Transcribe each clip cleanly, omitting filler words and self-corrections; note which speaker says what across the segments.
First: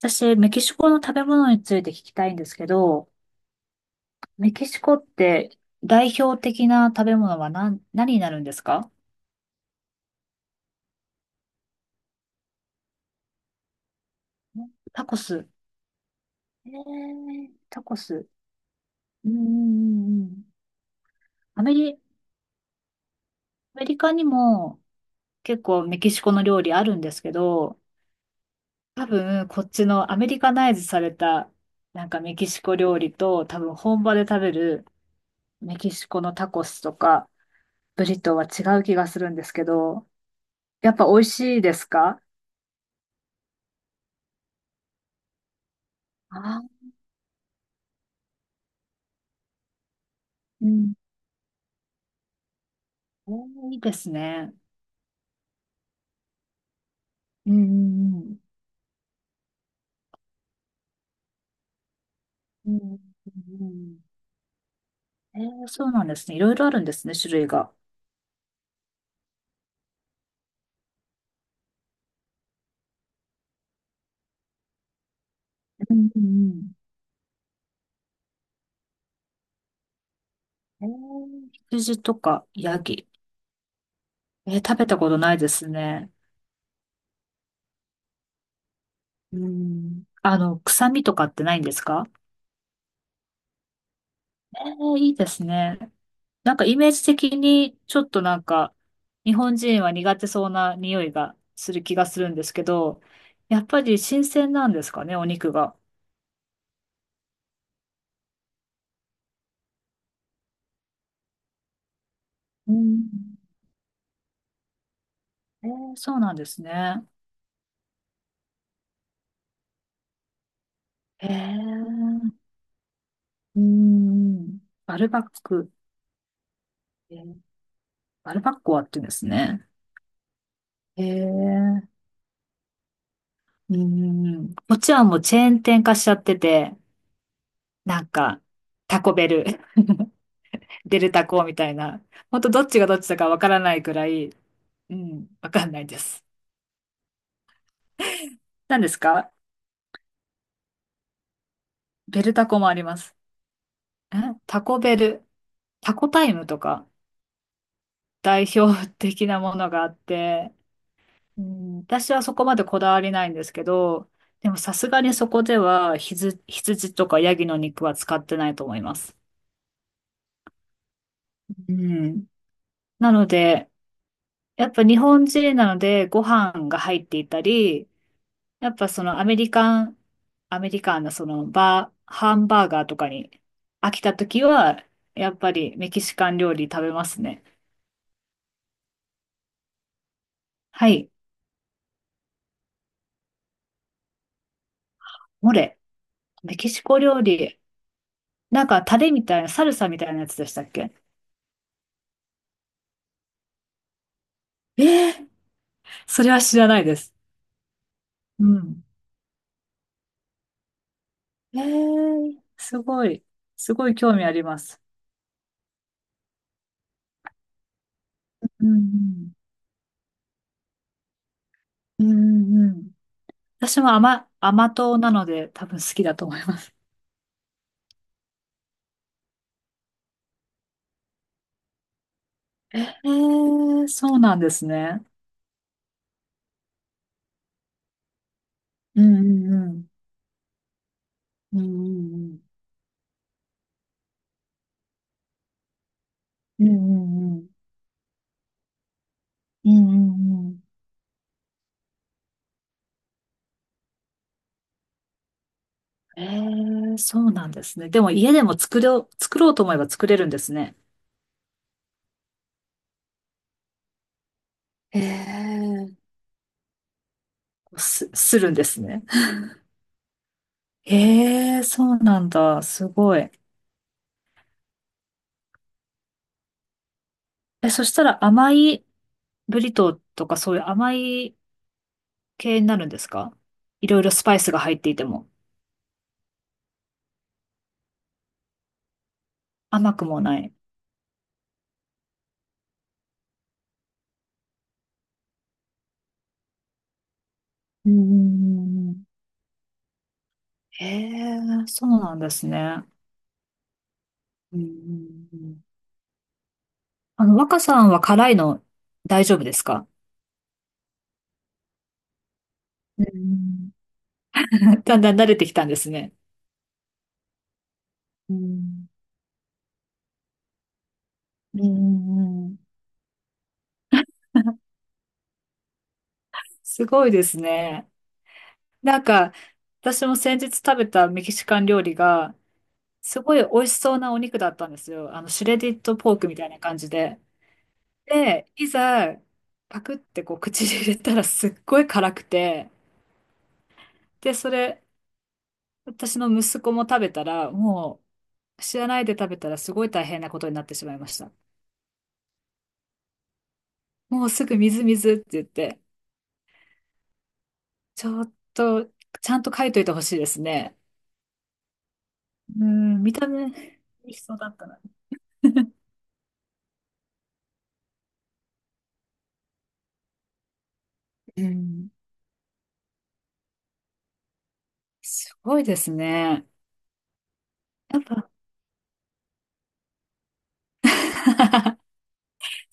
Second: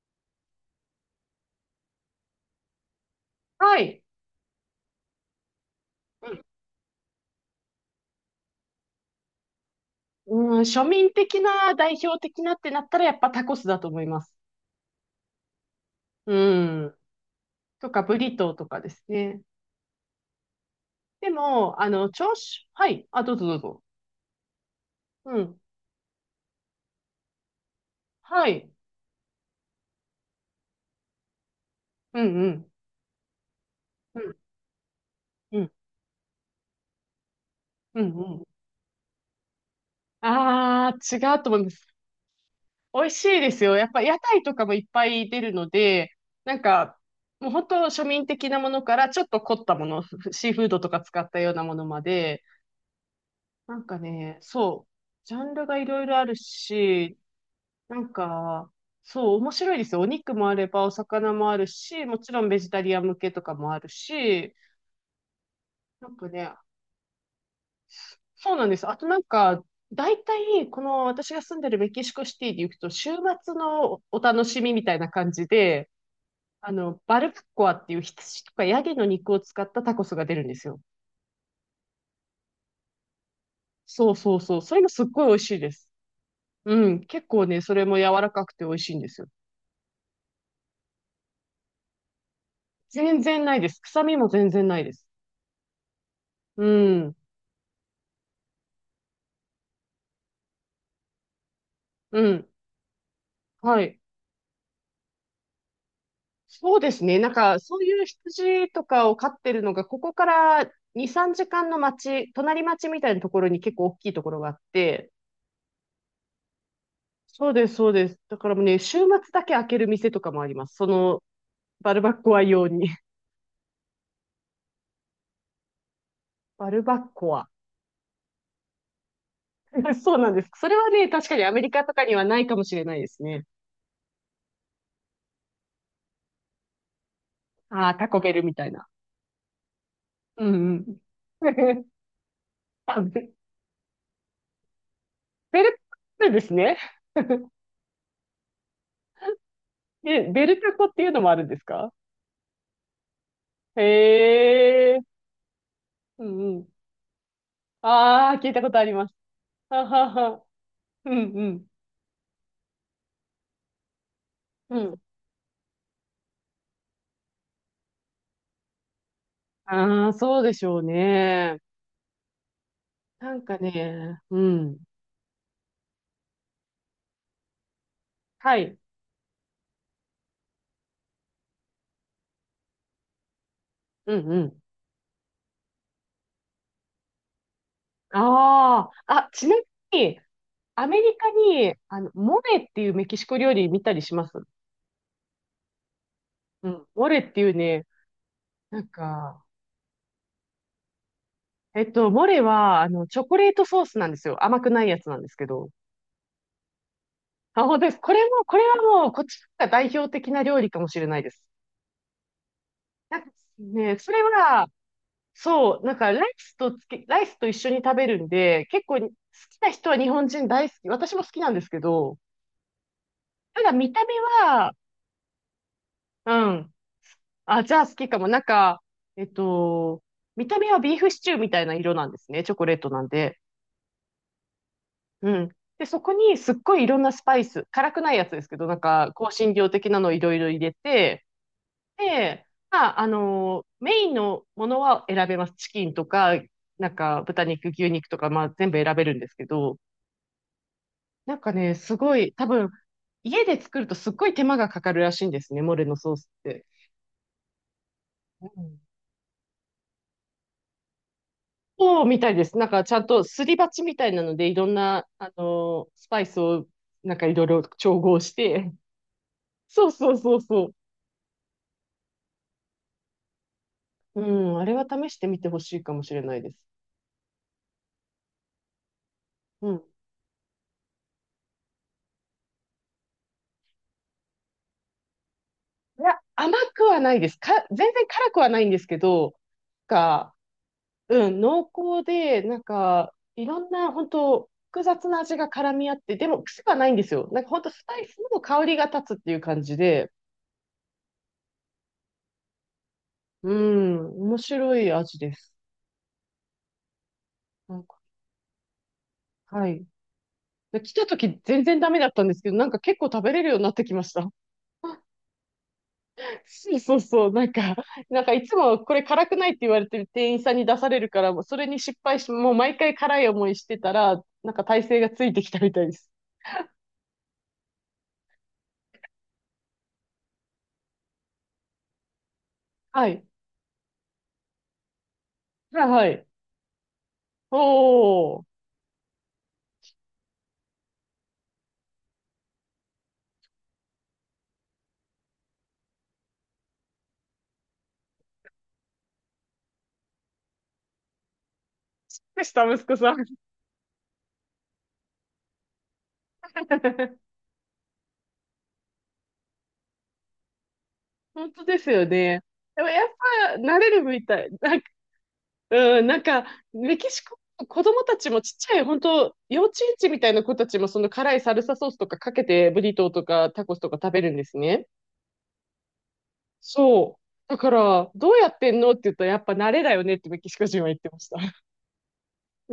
Speaker 1: 私、メキシコの食べ物について聞きたいんですけど、
Speaker 2: はい。
Speaker 1: メキシコって代表的な食べ物は何になるんですか？
Speaker 2: うん、うん、庶民的な、代表的なってなったら、やっぱタコスだと思います。
Speaker 1: タコス。
Speaker 2: うん。
Speaker 1: タ
Speaker 2: と
Speaker 1: コ
Speaker 2: か、ブ
Speaker 1: ス。
Speaker 2: リトーとかです
Speaker 1: うんうん
Speaker 2: ね。
Speaker 1: うんうん。
Speaker 2: でも、
Speaker 1: ア
Speaker 2: 朝食、はい。あ、どうぞどうぞ。
Speaker 1: メリカにも
Speaker 2: うん。
Speaker 1: 結構メキシコの料理あるんですけど、
Speaker 2: はい。
Speaker 1: 多分こっちのアメリカナイズされたなん
Speaker 2: う
Speaker 1: かメ
Speaker 2: ん
Speaker 1: キ
Speaker 2: う
Speaker 1: シ
Speaker 2: ん。
Speaker 1: コ料理と多分本場
Speaker 2: う
Speaker 1: で
Speaker 2: ん
Speaker 1: 食べる
Speaker 2: うん。
Speaker 1: メキシコのタコスとか
Speaker 2: う
Speaker 1: ブ
Speaker 2: ん
Speaker 1: リト
Speaker 2: うん。
Speaker 1: ーは違う気がするんですけど、や
Speaker 2: あ
Speaker 1: っぱ
Speaker 2: あ、違
Speaker 1: 美味
Speaker 2: うと
Speaker 1: し
Speaker 2: 思
Speaker 1: い
Speaker 2: いま
Speaker 1: です
Speaker 2: す。
Speaker 1: か？
Speaker 2: 美味しいですよ。やっぱ屋台とかもいっぱい出るので、なん
Speaker 1: あ、
Speaker 2: か、もう本当庶民的なものから、ちょっと凝ったもの、シーフ
Speaker 1: う
Speaker 2: ードと
Speaker 1: ん。
Speaker 2: か使ったようなものまで、
Speaker 1: おー、
Speaker 2: な
Speaker 1: いい
Speaker 2: ん
Speaker 1: で
Speaker 2: か
Speaker 1: す
Speaker 2: ね、
Speaker 1: ね。
Speaker 2: そう。ジャンルがいろいろあるし、
Speaker 1: う
Speaker 2: なん
Speaker 1: んうん
Speaker 2: か、そう、面白いですよ。お肉もあれば、お魚もあるし、もちろんベ
Speaker 1: う
Speaker 2: ジ
Speaker 1: ん、
Speaker 2: タ
Speaker 1: う
Speaker 2: リア
Speaker 1: ん
Speaker 2: ン向けとか
Speaker 1: う
Speaker 2: もある
Speaker 1: ん。
Speaker 2: し、
Speaker 1: えー、そうなん
Speaker 2: なん
Speaker 1: で
Speaker 2: か
Speaker 1: すね。いろ
Speaker 2: ね、
Speaker 1: いろあるんですね、種類が。
Speaker 2: そうなんです。あとなんか、大体、この私が住んでるメキシコシティに行くと、週末のお楽しみみたいな感じで、
Speaker 1: うんうん
Speaker 2: バルプッコアっていう羊とかヤギの肉を使ったタコスが出るんですよ。
Speaker 1: うん。えー、羊とかヤギ。
Speaker 2: そうそうそ
Speaker 1: え
Speaker 2: う。
Speaker 1: ー、
Speaker 2: そ
Speaker 1: 食
Speaker 2: れ
Speaker 1: べ
Speaker 2: も
Speaker 1: た
Speaker 2: すっ
Speaker 1: こと
Speaker 2: ごい
Speaker 1: な
Speaker 2: 美
Speaker 1: い
Speaker 2: 味
Speaker 1: で
Speaker 2: しい
Speaker 1: す
Speaker 2: です。
Speaker 1: ね。
Speaker 2: うん。結構ね、それも柔らかくて美味しいんですよ。
Speaker 1: うん。あの、臭みとかってないんですか？
Speaker 2: 全然ないです。臭みも全
Speaker 1: え
Speaker 2: 然ないで
Speaker 1: ー、
Speaker 2: す。
Speaker 1: いいですね。なん
Speaker 2: う
Speaker 1: かイメージ
Speaker 2: ん。
Speaker 1: 的に、ちょっとなんか、日本人は苦手そうな匂いがする気がす
Speaker 2: う
Speaker 1: るんで
Speaker 2: ん。
Speaker 1: すけど、やっぱ
Speaker 2: はい。
Speaker 1: り新鮮なんですかね、お肉が。
Speaker 2: そうですね。なんか、そういう羊とかを飼ってるのが、ここから2、3時間の町、隣
Speaker 1: う
Speaker 2: 町み
Speaker 1: ん。
Speaker 2: たいなところに結構大きいところがあって、
Speaker 1: えー、そうなんですね。
Speaker 2: そうです、そうです。だからもうね、週末だけ開ける店とかもあります。その、
Speaker 1: へ
Speaker 2: バルバッ
Speaker 1: え、
Speaker 2: コア用に。
Speaker 1: うん。バルバック。
Speaker 2: バルバッ
Speaker 1: えー、
Speaker 2: コア。
Speaker 1: バルバッコはって言うんですね。
Speaker 2: そうなんです。それは
Speaker 1: へ
Speaker 2: ね、確かにアメリカ
Speaker 1: え、
Speaker 2: とかにはないかもしれないですね。
Speaker 1: うん。こっちはもうチェーン店化しちゃってて、
Speaker 2: ああ、
Speaker 1: なん
Speaker 2: タコベ
Speaker 1: か、
Speaker 2: ルみたいな。
Speaker 1: タコベル、
Speaker 2: うんう
Speaker 1: デ
Speaker 2: ん。
Speaker 1: ルタコみたい な。ほんとどっちがどっ
Speaker 2: あ、
Speaker 1: ちだか
Speaker 2: ベ
Speaker 1: わからないくらい、うん、わ
Speaker 2: ベ
Speaker 1: かん
Speaker 2: ル
Speaker 1: ないです。
Speaker 2: トですね。
Speaker 1: 何ですか？
Speaker 2: え、ベルタコっていうのもあるんですか？
Speaker 1: ベルタコもあります。え、タコ
Speaker 2: へ
Speaker 1: ベ
Speaker 2: え、
Speaker 1: ル、タコ
Speaker 2: う
Speaker 1: タイム
Speaker 2: ん
Speaker 1: と
Speaker 2: うん。
Speaker 1: か
Speaker 2: ああ、
Speaker 1: 代
Speaker 2: 聞いたことあ
Speaker 1: 表
Speaker 2: ります。
Speaker 1: 的なものが
Speaker 2: は
Speaker 1: あっ
Speaker 2: はは。
Speaker 1: て、
Speaker 2: うん
Speaker 1: う
Speaker 2: うん。
Speaker 1: ん、私はそこまでこだわりないんですけど、でもさ
Speaker 2: う
Speaker 1: す
Speaker 2: ん。
Speaker 1: がにそこでは羊とかヤギの肉は使ってないと思います。
Speaker 2: ああ、そうでしょうね。
Speaker 1: うん。なの
Speaker 2: なんか
Speaker 1: で、
Speaker 2: ね、う
Speaker 1: やっ
Speaker 2: ん。
Speaker 1: ぱ日本人なのでご飯が入っていたり、
Speaker 2: は
Speaker 1: やっ
Speaker 2: い。
Speaker 1: ぱそのアメリカン、アメリカンなそのハンバーガーとかに飽きた
Speaker 2: うんう
Speaker 1: 時
Speaker 2: ん。
Speaker 1: は、やっぱりメキシカン料理食べますね。
Speaker 2: ああ、あ、ちなみに、ア
Speaker 1: は
Speaker 2: メ
Speaker 1: い。
Speaker 2: リカに、モレっていうメキシコ料理見たりします
Speaker 1: モレ。メ
Speaker 2: う
Speaker 1: キシ
Speaker 2: ん。
Speaker 1: コ
Speaker 2: モレ
Speaker 1: 料
Speaker 2: っていう
Speaker 1: 理。
Speaker 2: ね、
Speaker 1: なん
Speaker 2: な
Speaker 1: か
Speaker 2: ん
Speaker 1: タレみたい
Speaker 2: か、
Speaker 1: な、サルサみたいなやつでしたっけ？
Speaker 2: モレは、チョコレートソースなんですよ。甘く
Speaker 1: え
Speaker 2: ないやつなんで
Speaker 1: ー、
Speaker 2: すけど。
Speaker 1: それは知らないです。
Speaker 2: あ、本当です。これも、
Speaker 1: う
Speaker 2: これは
Speaker 1: ん。
Speaker 2: もう、こっちが代表的な料理かもしれないです。
Speaker 1: ええ、すご
Speaker 2: なん
Speaker 1: い、
Speaker 2: か
Speaker 1: すごい
Speaker 2: ね、そ
Speaker 1: 興
Speaker 2: れ
Speaker 1: 味ありま
Speaker 2: は、
Speaker 1: す。
Speaker 2: そう、なんかライスと一緒に食べるんで、
Speaker 1: う
Speaker 2: 結構好
Speaker 1: ん
Speaker 2: きな人は日本人大好き。私も好きなんですけ
Speaker 1: うん、う
Speaker 2: ど、
Speaker 1: んうん。
Speaker 2: ただ
Speaker 1: 私も
Speaker 2: 見た目
Speaker 1: 甘
Speaker 2: は、
Speaker 1: 党なので多分好きだと
Speaker 2: う
Speaker 1: 思いま
Speaker 2: ん。
Speaker 1: す。
Speaker 2: あ、じゃあ好きかも。なんか、えっと、見た目はビーフシチューみたいな色なんですね。チョコレー
Speaker 1: え
Speaker 2: トなんで。
Speaker 1: え、そうなんですね。
Speaker 2: うん。で、そこにすっごいいろんなスパイス、辛くないやつですけど、なん
Speaker 1: う
Speaker 2: か、香
Speaker 1: ん
Speaker 2: 辛
Speaker 1: う
Speaker 2: 料
Speaker 1: ん
Speaker 2: 的なのをいろいろ入れて、
Speaker 1: うん。
Speaker 2: で、まあ、メインのものは選べます。チキンとか、
Speaker 1: うんう
Speaker 2: なんか
Speaker 1: んう
Speaker 2: 豚
Speaker 1: ん。
Speaker 2: 肉、牛肉とか、まあ全部選べるんですけ
Speaker 1: う
Speaker 2: ど、
Speaker 1: んうんうん。
Speaker 2: なんかね、すごい、多分、家で作るとすっごい手間がかかるらしいんですね、モレのソー
Speaker 1: え
Speaker 2: スって。
Speaker 1: え、そうなんですね。でも家で
Speaker 2: う
Speaker 1: も
Speaker 2: ん、
Speaker 1: 作ろうと思えば作れるんですね。
Speaker 2: そうみたいです。なんかちゃんとすり鉢みたいなので、いろんな、
Speaker 1: ええ、
Speaker 2: スパイスを、なんかいろいろ調合し
Speaker 1: するんで
Speaker 2: て。
Speaker 1: すね。
Speaker 2: そうそうそうそう。
Speaker 1: ええ、そうなんだ。すごい。
Speaker 2: うん、あれは試してみてほしいかもしれないです。
Speaker 1: え、そしたら甘いブ
Speaker 2: う
Speaker 1: リ
Speaker 2: ん、
Speaker 1: トーとかそういう甘い系になるんですか？いろいろスパイスが入っていても。
Speaker 2: いや、甘くはないです。全然辛くはないんですけど、
Speaker 1: 甘くも
Speaker 2: が、
Speaker 1: ない。
Speaker 2: うん、濃厚で、なんか、いろんな、本当複雑な味が絡み合って、でも癖はないんですよ。なんか本当ス
Speaker 1: う
Speaker 2: パイスの香りが
Speaker 1: ん。
Speaker 2: 立つっていう感じで、
Speaker 1: へえ、そうなんですね。
Speaker 2: うん、面
Speaker 1: うんう
Speaker 2: 白い味
Speaker 1: ん
Speaker 2: で
Speaker 1: う
Speaker 2: す。
Speaker 1: ん。あの、若
Speaker 2: な
Speaker 1: さ
Speaker 2: ん
Speaker 1: ん
Speaker 2: か、
Speaker 1: は辛いの大丈夫です
Speaker 2: はい。
Speaker 1: か？
Speaker 2: で来た時全然ダメだったんですけど、なんか結
Speaker 1: う
Speaker 2: 構食べれるようにな
Speaker 1: ん。
Speaker 2: ってきました。
Speaker 1: だんだん慣れてきたんですね。
Speaker 2: そうそうそう、なんか、
Speaker 1: う
Speaker 2: いつも
Speaker 1: ん
Speaker 2: これ辛くないって言われてる店員さんに出されるから、もうそ
Speaker 1: うんう
Speaker 2: れに失敗し、
Speaker 1: んう
Speaker 2: もう
Speaker 1: ん。
Speaker 2: 毎回辛い思いしてたら、なんか体勢がついてきたみたいです。
Speaker 1: すごいですね。なんか、私も先日食べたメキシカン料理が、
Speaker 2: は
Speaker 1: す
Speaker 2: い。
Speaker 1: ごい美味しそうなお肉だったんですよ。あの、シュレディッ
Speaker 2: はい
Speaker 1: ド
Speaker 2: は
Speaker 1: ポー
Speaker 2: い。
Speaker 1: クみたいな感じで。
Speaker 2: おー。
Speaker 1: で、いざ、パクってこう口に入れたらすっごい辛くて、で、それ、私の息子も食べたら、もう、知らないで食べたらすごい大変なことになってしまいました。
Speaker 2: でした、息子さん。
Speaker 1: もうすぐ水水って言って、ちょっと、ちゃんと書いといてほしいですね。
Speaker 2: 本当ですよね。
Speaker 1: う
Speaker 2: でも
Speaker 1: ん、
Speaker 2: やっ
Speaker 1: 見た目、美
Speaker 2: ぱ慣れる
Speaker 1: 味し
Speaker 2: み
Speaker 1: そう
Speaker 2: た
Speaker 1: だ
Speaker 2: い。
Speaker 1: った
Speaker 2: な
Speaker 1: な。
Speaker 2: んか、うん、メキシコ、子供たちもちっちゃい、本当幼稚園児みたいな子たちもその辛い
Speaker 1: う
Speaker 2: サルサソ
Speaker 1: ん、
Speaker 2: ースとかかけてブリトーとかタコスとか食べるんですね。
Speaker 1: すごいですね。
Speaker 2: そう。だか
Speaker 1: やっ
Speaker 2: ら、ど
Speaker 1: ぱ、
Speaker 2: うやってんのって言ったら、やっぱ慣れだよねってメキシコ人は言ってました。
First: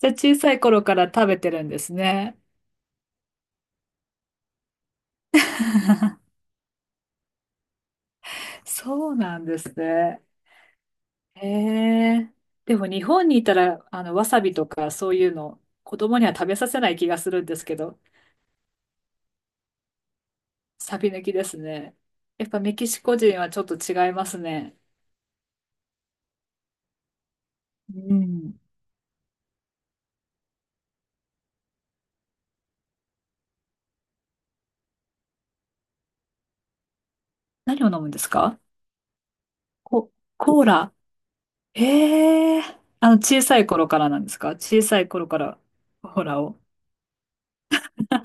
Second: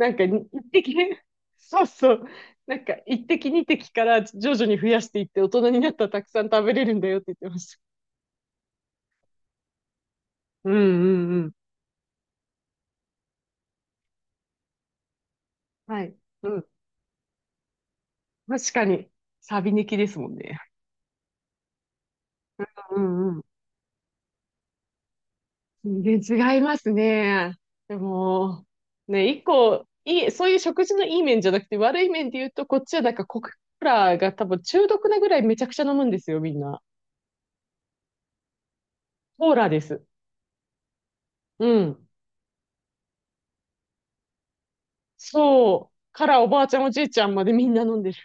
Speaker 1: じゃあ
Speaker 2: んか、
Speaker 1: 小
Speaker 2: 一
Speaker 1: さい頃
Speaker 2: 滴、
Speaker 1: から 食べてるんで
Speaker 2: そう
Speaker 1: す
Speaker 2: そう。
Speaker 1: ね。
Speaker 2: なんか、一滴二滴から徐々に増やしていって、大人になったらたく さん食べれるんだよって言ってました。
Speaker 1: そうなんですね。
Speaker 2: うんうんう
Speaker 1: へ
Speaker 2: ん。
Speaker 1: え。でも日本にいたら、あの、わさびとかそういうの、子
Speaker 2: はい。
Speaker 1: 供には食
Speaker 2: う
Speaker 1: べ
Speaker 2: ん。
Speaker 1: させない気がするんですけど、
Speaker 2: 確かに、サビ抜きですもんね。
Speaker 1: サビ抜きですね。やっぱメキ
Speaker 2: う
Speaker 1: シコ
Speaker 2: んう
Speaker 1: 人
Speaker 2: ん。
Speaker 1: はちょっと違いますね。
Speaker 2: 全然違いますね。で
Speaker 1: うん。
Speaker 2: も、ね、一個、いい、そういう食事のいい面じゃなくて、悪い面で言うと、こっちはなんかコクーラが多分中毒なぐらいめちゃくちゃ飲むんですよ、みんな。
Speaker 1: 何を飲むんですか？
Speaker 2: コーラです。
Speaker 1: コ、コーラ。
Speaker 2: うん。
Speaker 1: へえ。あの、小さい頃からなんですか？小さい頃から、
Speaker 2: そ
Speaker 1: コ
Speaker 2: う。
Speaker 1: ー
Speaker 2: から
Speaker 1: ラ
Speaker 2: お
Speaker 1: を。
Speaker 2: ばあちゃんおじいちゃんまでみんな飲んでる。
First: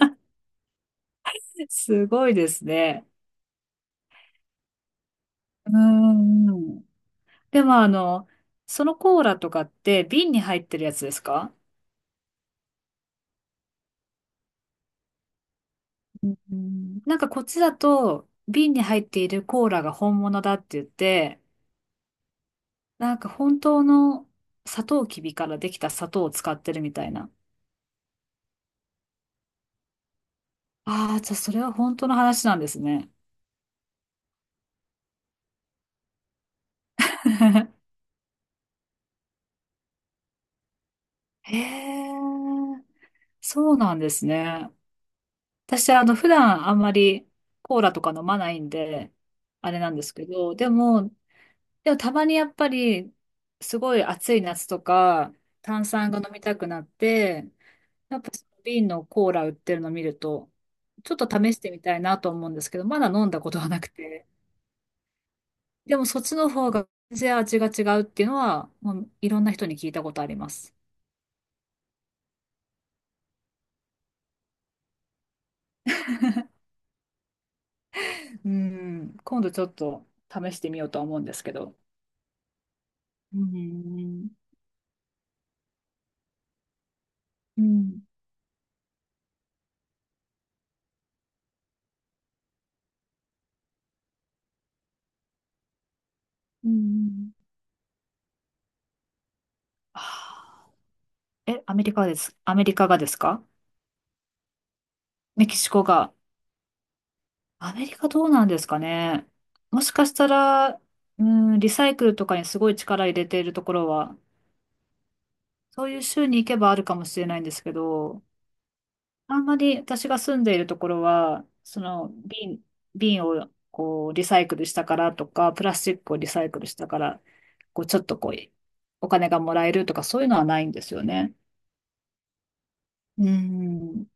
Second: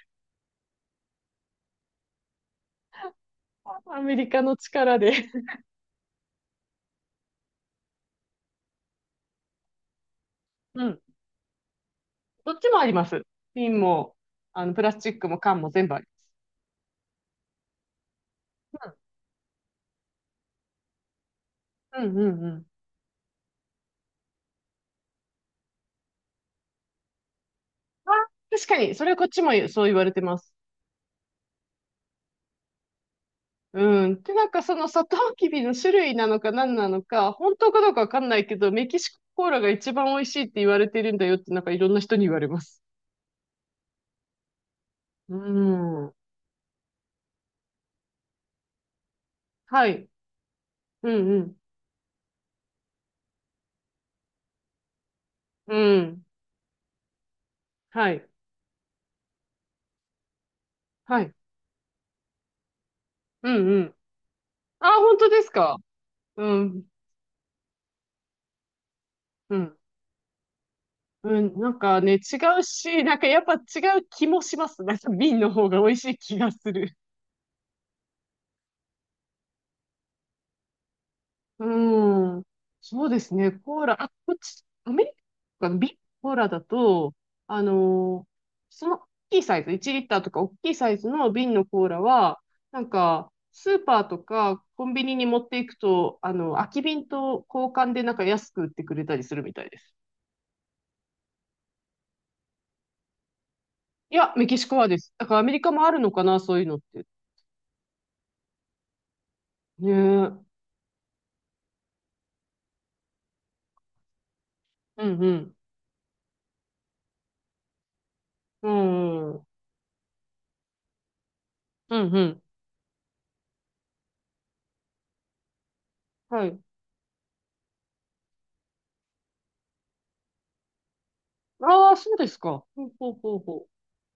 Speaker 1: すごいですね。
Speaker 2: アメリカの力で。
Speaker 1: うーん。でもあの、そのコーラとかって瓶に入ってる
Speaker 2: う
Speaker 1: や
Speaker 2: ん。
Speaker 1: つですか？
Speaker 2: どっちもあります。瓶も、プラスチックも缶も全部あり
Speaker 1: うん、なんかこっちだと、瓶に
Speaker 2: ま
Speaker 1: 入
Speaker 2: す。
Speaker 1: っているコーラが本物だって言って、
Speaker 2: うん。うんうんうん。
Speaker 1: なんか本当のサトウキビからできた砂糖を使ってるみたいな。
Speaker 2: あ、確かに、それこっちもそう言われてます。
Speaker 1: ああ、じゃあそれは本当の話なんですね。
Speaker 2: うん。で、なんかそのサトウキビの種類なのか何なのか、本当か どうかわかんないけど、メキシココーラが一番美味しいって言われてるんだよって、
Speaker 1: へ
Speaker 2: なんかいろんな
Speaker 1: え、
Speaker 2: 人に言われます。
Speaker 1: そうなんですね。
Speaker 2: う
Speaker 1: 私、あ
Speaker 2: ん。
Speaker 1: の、普段あんまりコーラとか飲まないんで、あれ
Speaker 2: は
Speaker 1: なんで
Speaker 2: い。
Speaker 1: すけど、でも、
Speaker 2: うん
Speaker 1: でもたまにやっぱり、すごい暑い夏とか、
Speaker 2: う
Speaker 1: 炭
Speaker 2: ん。う
Speaker 1: 酸が飲
Speaker 2: ん。
Speaker 1: みたくなって、
Speaker 2: は
Speaker 1: やっ
Speaker 2: い。
Speaker 1: ぱその瓶のコーラ売ってるの見ると、ちょっ
Speaker 2: は
Speaker 1: と
Speaker 2: い。
Speaker 1: 試してみたいなと思うんですけど、まだ飲んだ
Speaker 2: う
Speaker 1: こと
Speaker 2: ん
Speaker 1: はな
Speaker 2: う
Speaker 1: く
Speaker 2: ん。
Speaker 1: て。
Speaker 2: あ、本当ですか。
Speaker 1: でもそっちの
Speaker 2: う
Speaker 1: 方
Speaker 2: ん、
Speaker 1: が全然味が違うっていうのは、もういろんな
Speaker 2: う
Speaker 1: 人
Speaker 2: ん、
Speaker 1: に聞いたことあります。
Speaker 2: うん。なんかね、違うし、なんかやっぱ違う気もします。なんか瓶の方が美味しい気がする。
Speaker 1: うん、今度ちょっと試してみようとは思うんですけど。
Speaker 2: うん。そうです
Speaker 1: う
Speaker 2: ね、コーラ。あ、
Speaker 1: ん、
Speaker 2: こっち、アメリカの瓶コーラだと、あ
Speaker 1: うん、
Speaker 2: のーその大きいサイズ、1リッターとか大きいサイズの瓶のコーラは、なんか、スーパーとかコンビニに持っていくと、空
Speaker 1: う
Speaker 2: き瓶
Speaker 1: ん。
Speaker 2: と交換でなんか安く売ってくれたりするみたいです。
Speaker 1: あー、え、アメリカです。アメリカがですか？
Speaker 2: いや、メキシコはです。だからア
Speaker 1: メ
Speaker 2: メ
Speaker 1: キ
Speaker 2: リ
Speaker 1: シ
Speaker 2: カも
Speaker 1: コ
Speaker 2: あるの
Speaker 1: が。
Speaker 2: かな、そういうのって。
Speaker 1: アメリカどうなんですかね。も
Speaker 2: ね
Speaker 1: し
Speaker 2: え。
Speaker 1: かし
Speaker 2: う
Speaker 1: た
Speaker 2: ん
Speaker 1: ら、うん、リサイクルとかにすごい力入れているところは
Speaker 2: うん。
Speaker 1: そういう州に行けばあるかもしれないんですけど、
Speaker 2: うん。う
Speaker 1: あん
Speaker 2: ん
Speaker 1: まり私が住んでいるところは、そ
Speaker 2: う
Speaker 1: の
Speaker 2: ん。
Speaker 1: 瓶をこうリサイクルしたからとか、プラスチックをリサ
Speaker 2: は
Speaker 1: イ
Speaker 2: い。
Speaker 1: クルしたから、こうちょっとこうお金がもらえるとかそういうのはないんですよね。
Speaker 2: ああ、そうですか。ほうほう
Speaker 1: う
Speaker 2: ほうほう。
Speaker 1: ん。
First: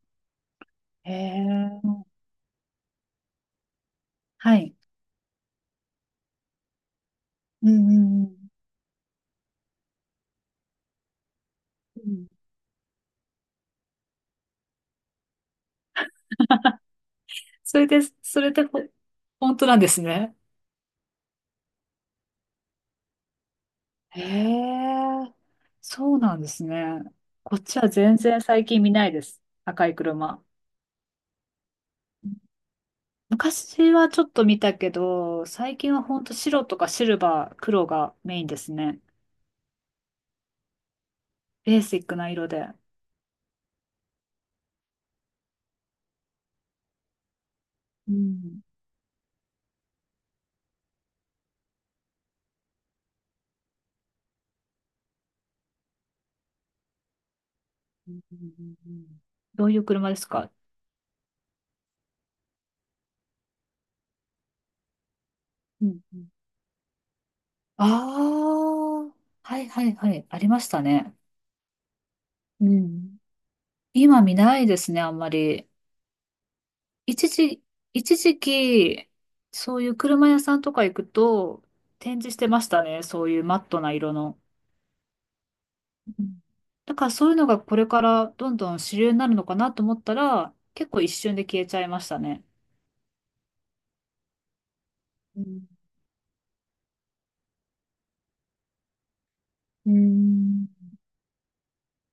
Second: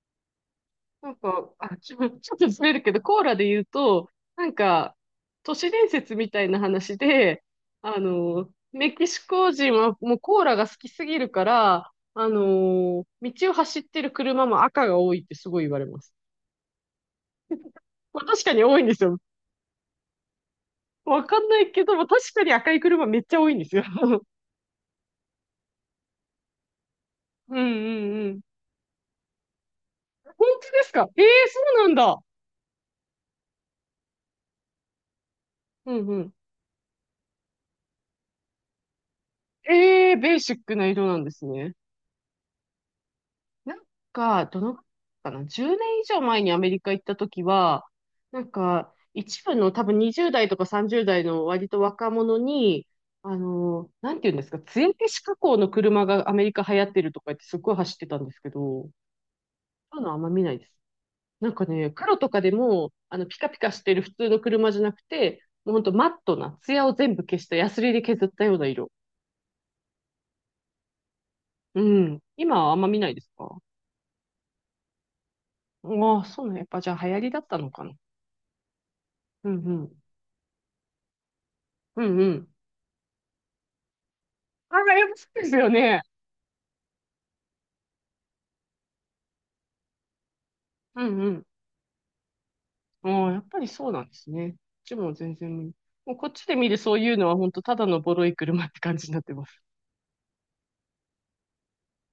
Speaker 2: な
Speaker 1: へ
Speaker 2: んか、あ、
Speaker 1: え。
Speaker 2: ちょっとずれるけど、コーラで言うと、なん
Speaker 1: はい。
Speaker 2: か、都市伝説みたいな話で、
Speaker 1: うんうんうん
Speaker 2: メキシコ人はもうコーラが好きすぎるから、
Speaker 1: うん。
Speaker 2: 道を走ってる車も赤が多いってすごい言われます。
Speaker 1: それで、
Speaker 2: まあ、
Speaker 1: そ
Speaker 2: 確
Speaker 1: れ
Speaker 2: かに
Speaker 1: で
Speaker 2: 多いんですよ。
Speaker 1: 本当なんですね。
Speaker 2: わかんないけども、確かに赤い車めっちゃ多いんですよ。
Speaker 1: へ え。そうなんですね。
Speaker 2: う
Speaker 1: こ
Speaker 2: ん
Speaker 1: っちは
Speaker 2: う
Speaker 1: 全
Speaker 2: んうん。
Speaker 1: 然最近見ないです。赤い車。
Speaker 2: 本当ですか？ええー、そうなんだ。
Speaker 1: 昔はちょっと見たけど、最近
Speaker 2: う
Speaker 1: は
Speaker 2: んう
Speaker 1: ほん
Speaker 2: ん。
Speaker 1: と白とかシルバー、黒がメインですね。
Speaker 2: ええー、ベーシックな色なんですね。
Speaker 1: ベーシックな色で。
Speaker 2: なんか、どの、かな？ 10 年以上前にアメリカ行った時は、
Speaker 1: う
Speaker 2: なん
Speaker 1: ん。
Speaker 2: か、一部の多分20代とか30代の割と若者に、なんていうんですか、艶消し加工の車がアメリカ流行ってるとか言ってすっごい走って
Speaker 1: う
Speaker 2: た
Speaker 1: ん
Speaker 2: んで
Speaker 1: う
Speaker 2: すけ
Speaker 1: ん
Speaker 2: ど、
Speaker 1: うん。どういう
Speaker 2: そういう
Speaker 1: 車
Speaker 2: のあ
Speaker 1: で
Speaker 2: ん
Speaker 1: す
Speaker 2: ま見
Speaker 1: か？
Speaker 2: ないです。なんかね、黒とかでも、ピカピカしてる普通の車じゃなくて、もうほん
Speaker 1: う
Speaker 2: と
Speaker 1: ん
Speaker 2: マッ
Speaker 1: うん。
Speaker 2: トな、ツヤを全部消した、ヤス
Speaker 1: あ
Speaker 2: リで削ったような色。
Speaker 1: あ、はいはいはい。ありましたね。
Speaker 2: うん。今
Speaker 1: う
Speaker 2: はあんま見ない
Speaker 1: ん。
Speaker 2: ですか？
Speaker 1: 今見ないですね、あんまり。
Speaker 2: ああ、そうね。やっぱじゃあ流行り
Speaker 1: 一
Speaker 2: だった
Speaker 1: 時、
Speaker 2: のかな。
Speaker 1: 一時期、
Speaker 2: うんう
Speaker 1: そういう
Speaker 2: ん。
Speaker 1: 車屋さんとか行くと、
Speaker 2: う
Speaker 1: 展
Speaker 2: んう
Speaker 1: 示し
Speaker 2: ん。
Speaker 1: てましたね。そういうマットな色の。
Speaker 2: ああ、やっぱそうですよね。
Speaker 1: うん。だからそういうのがこれからどんどん主流になるのかなと思ったら、結構
Speaker 2: う
Speaker 1: 一
Speaker 2: んう
Speaker 1: 瞬
Speaker 2: ん。
Speaker 1: で消えちゃいましたね。
Speaker 2: ああ、やっぱりそうなんですね。こっちも全
Speaker 1: う
Speaker 2: 然
Speaker 1: ん。
Speaker 2: 見、もうこっちで見るそういうのは本当ただのボロい車って感じになってます。
Speaker 1: うん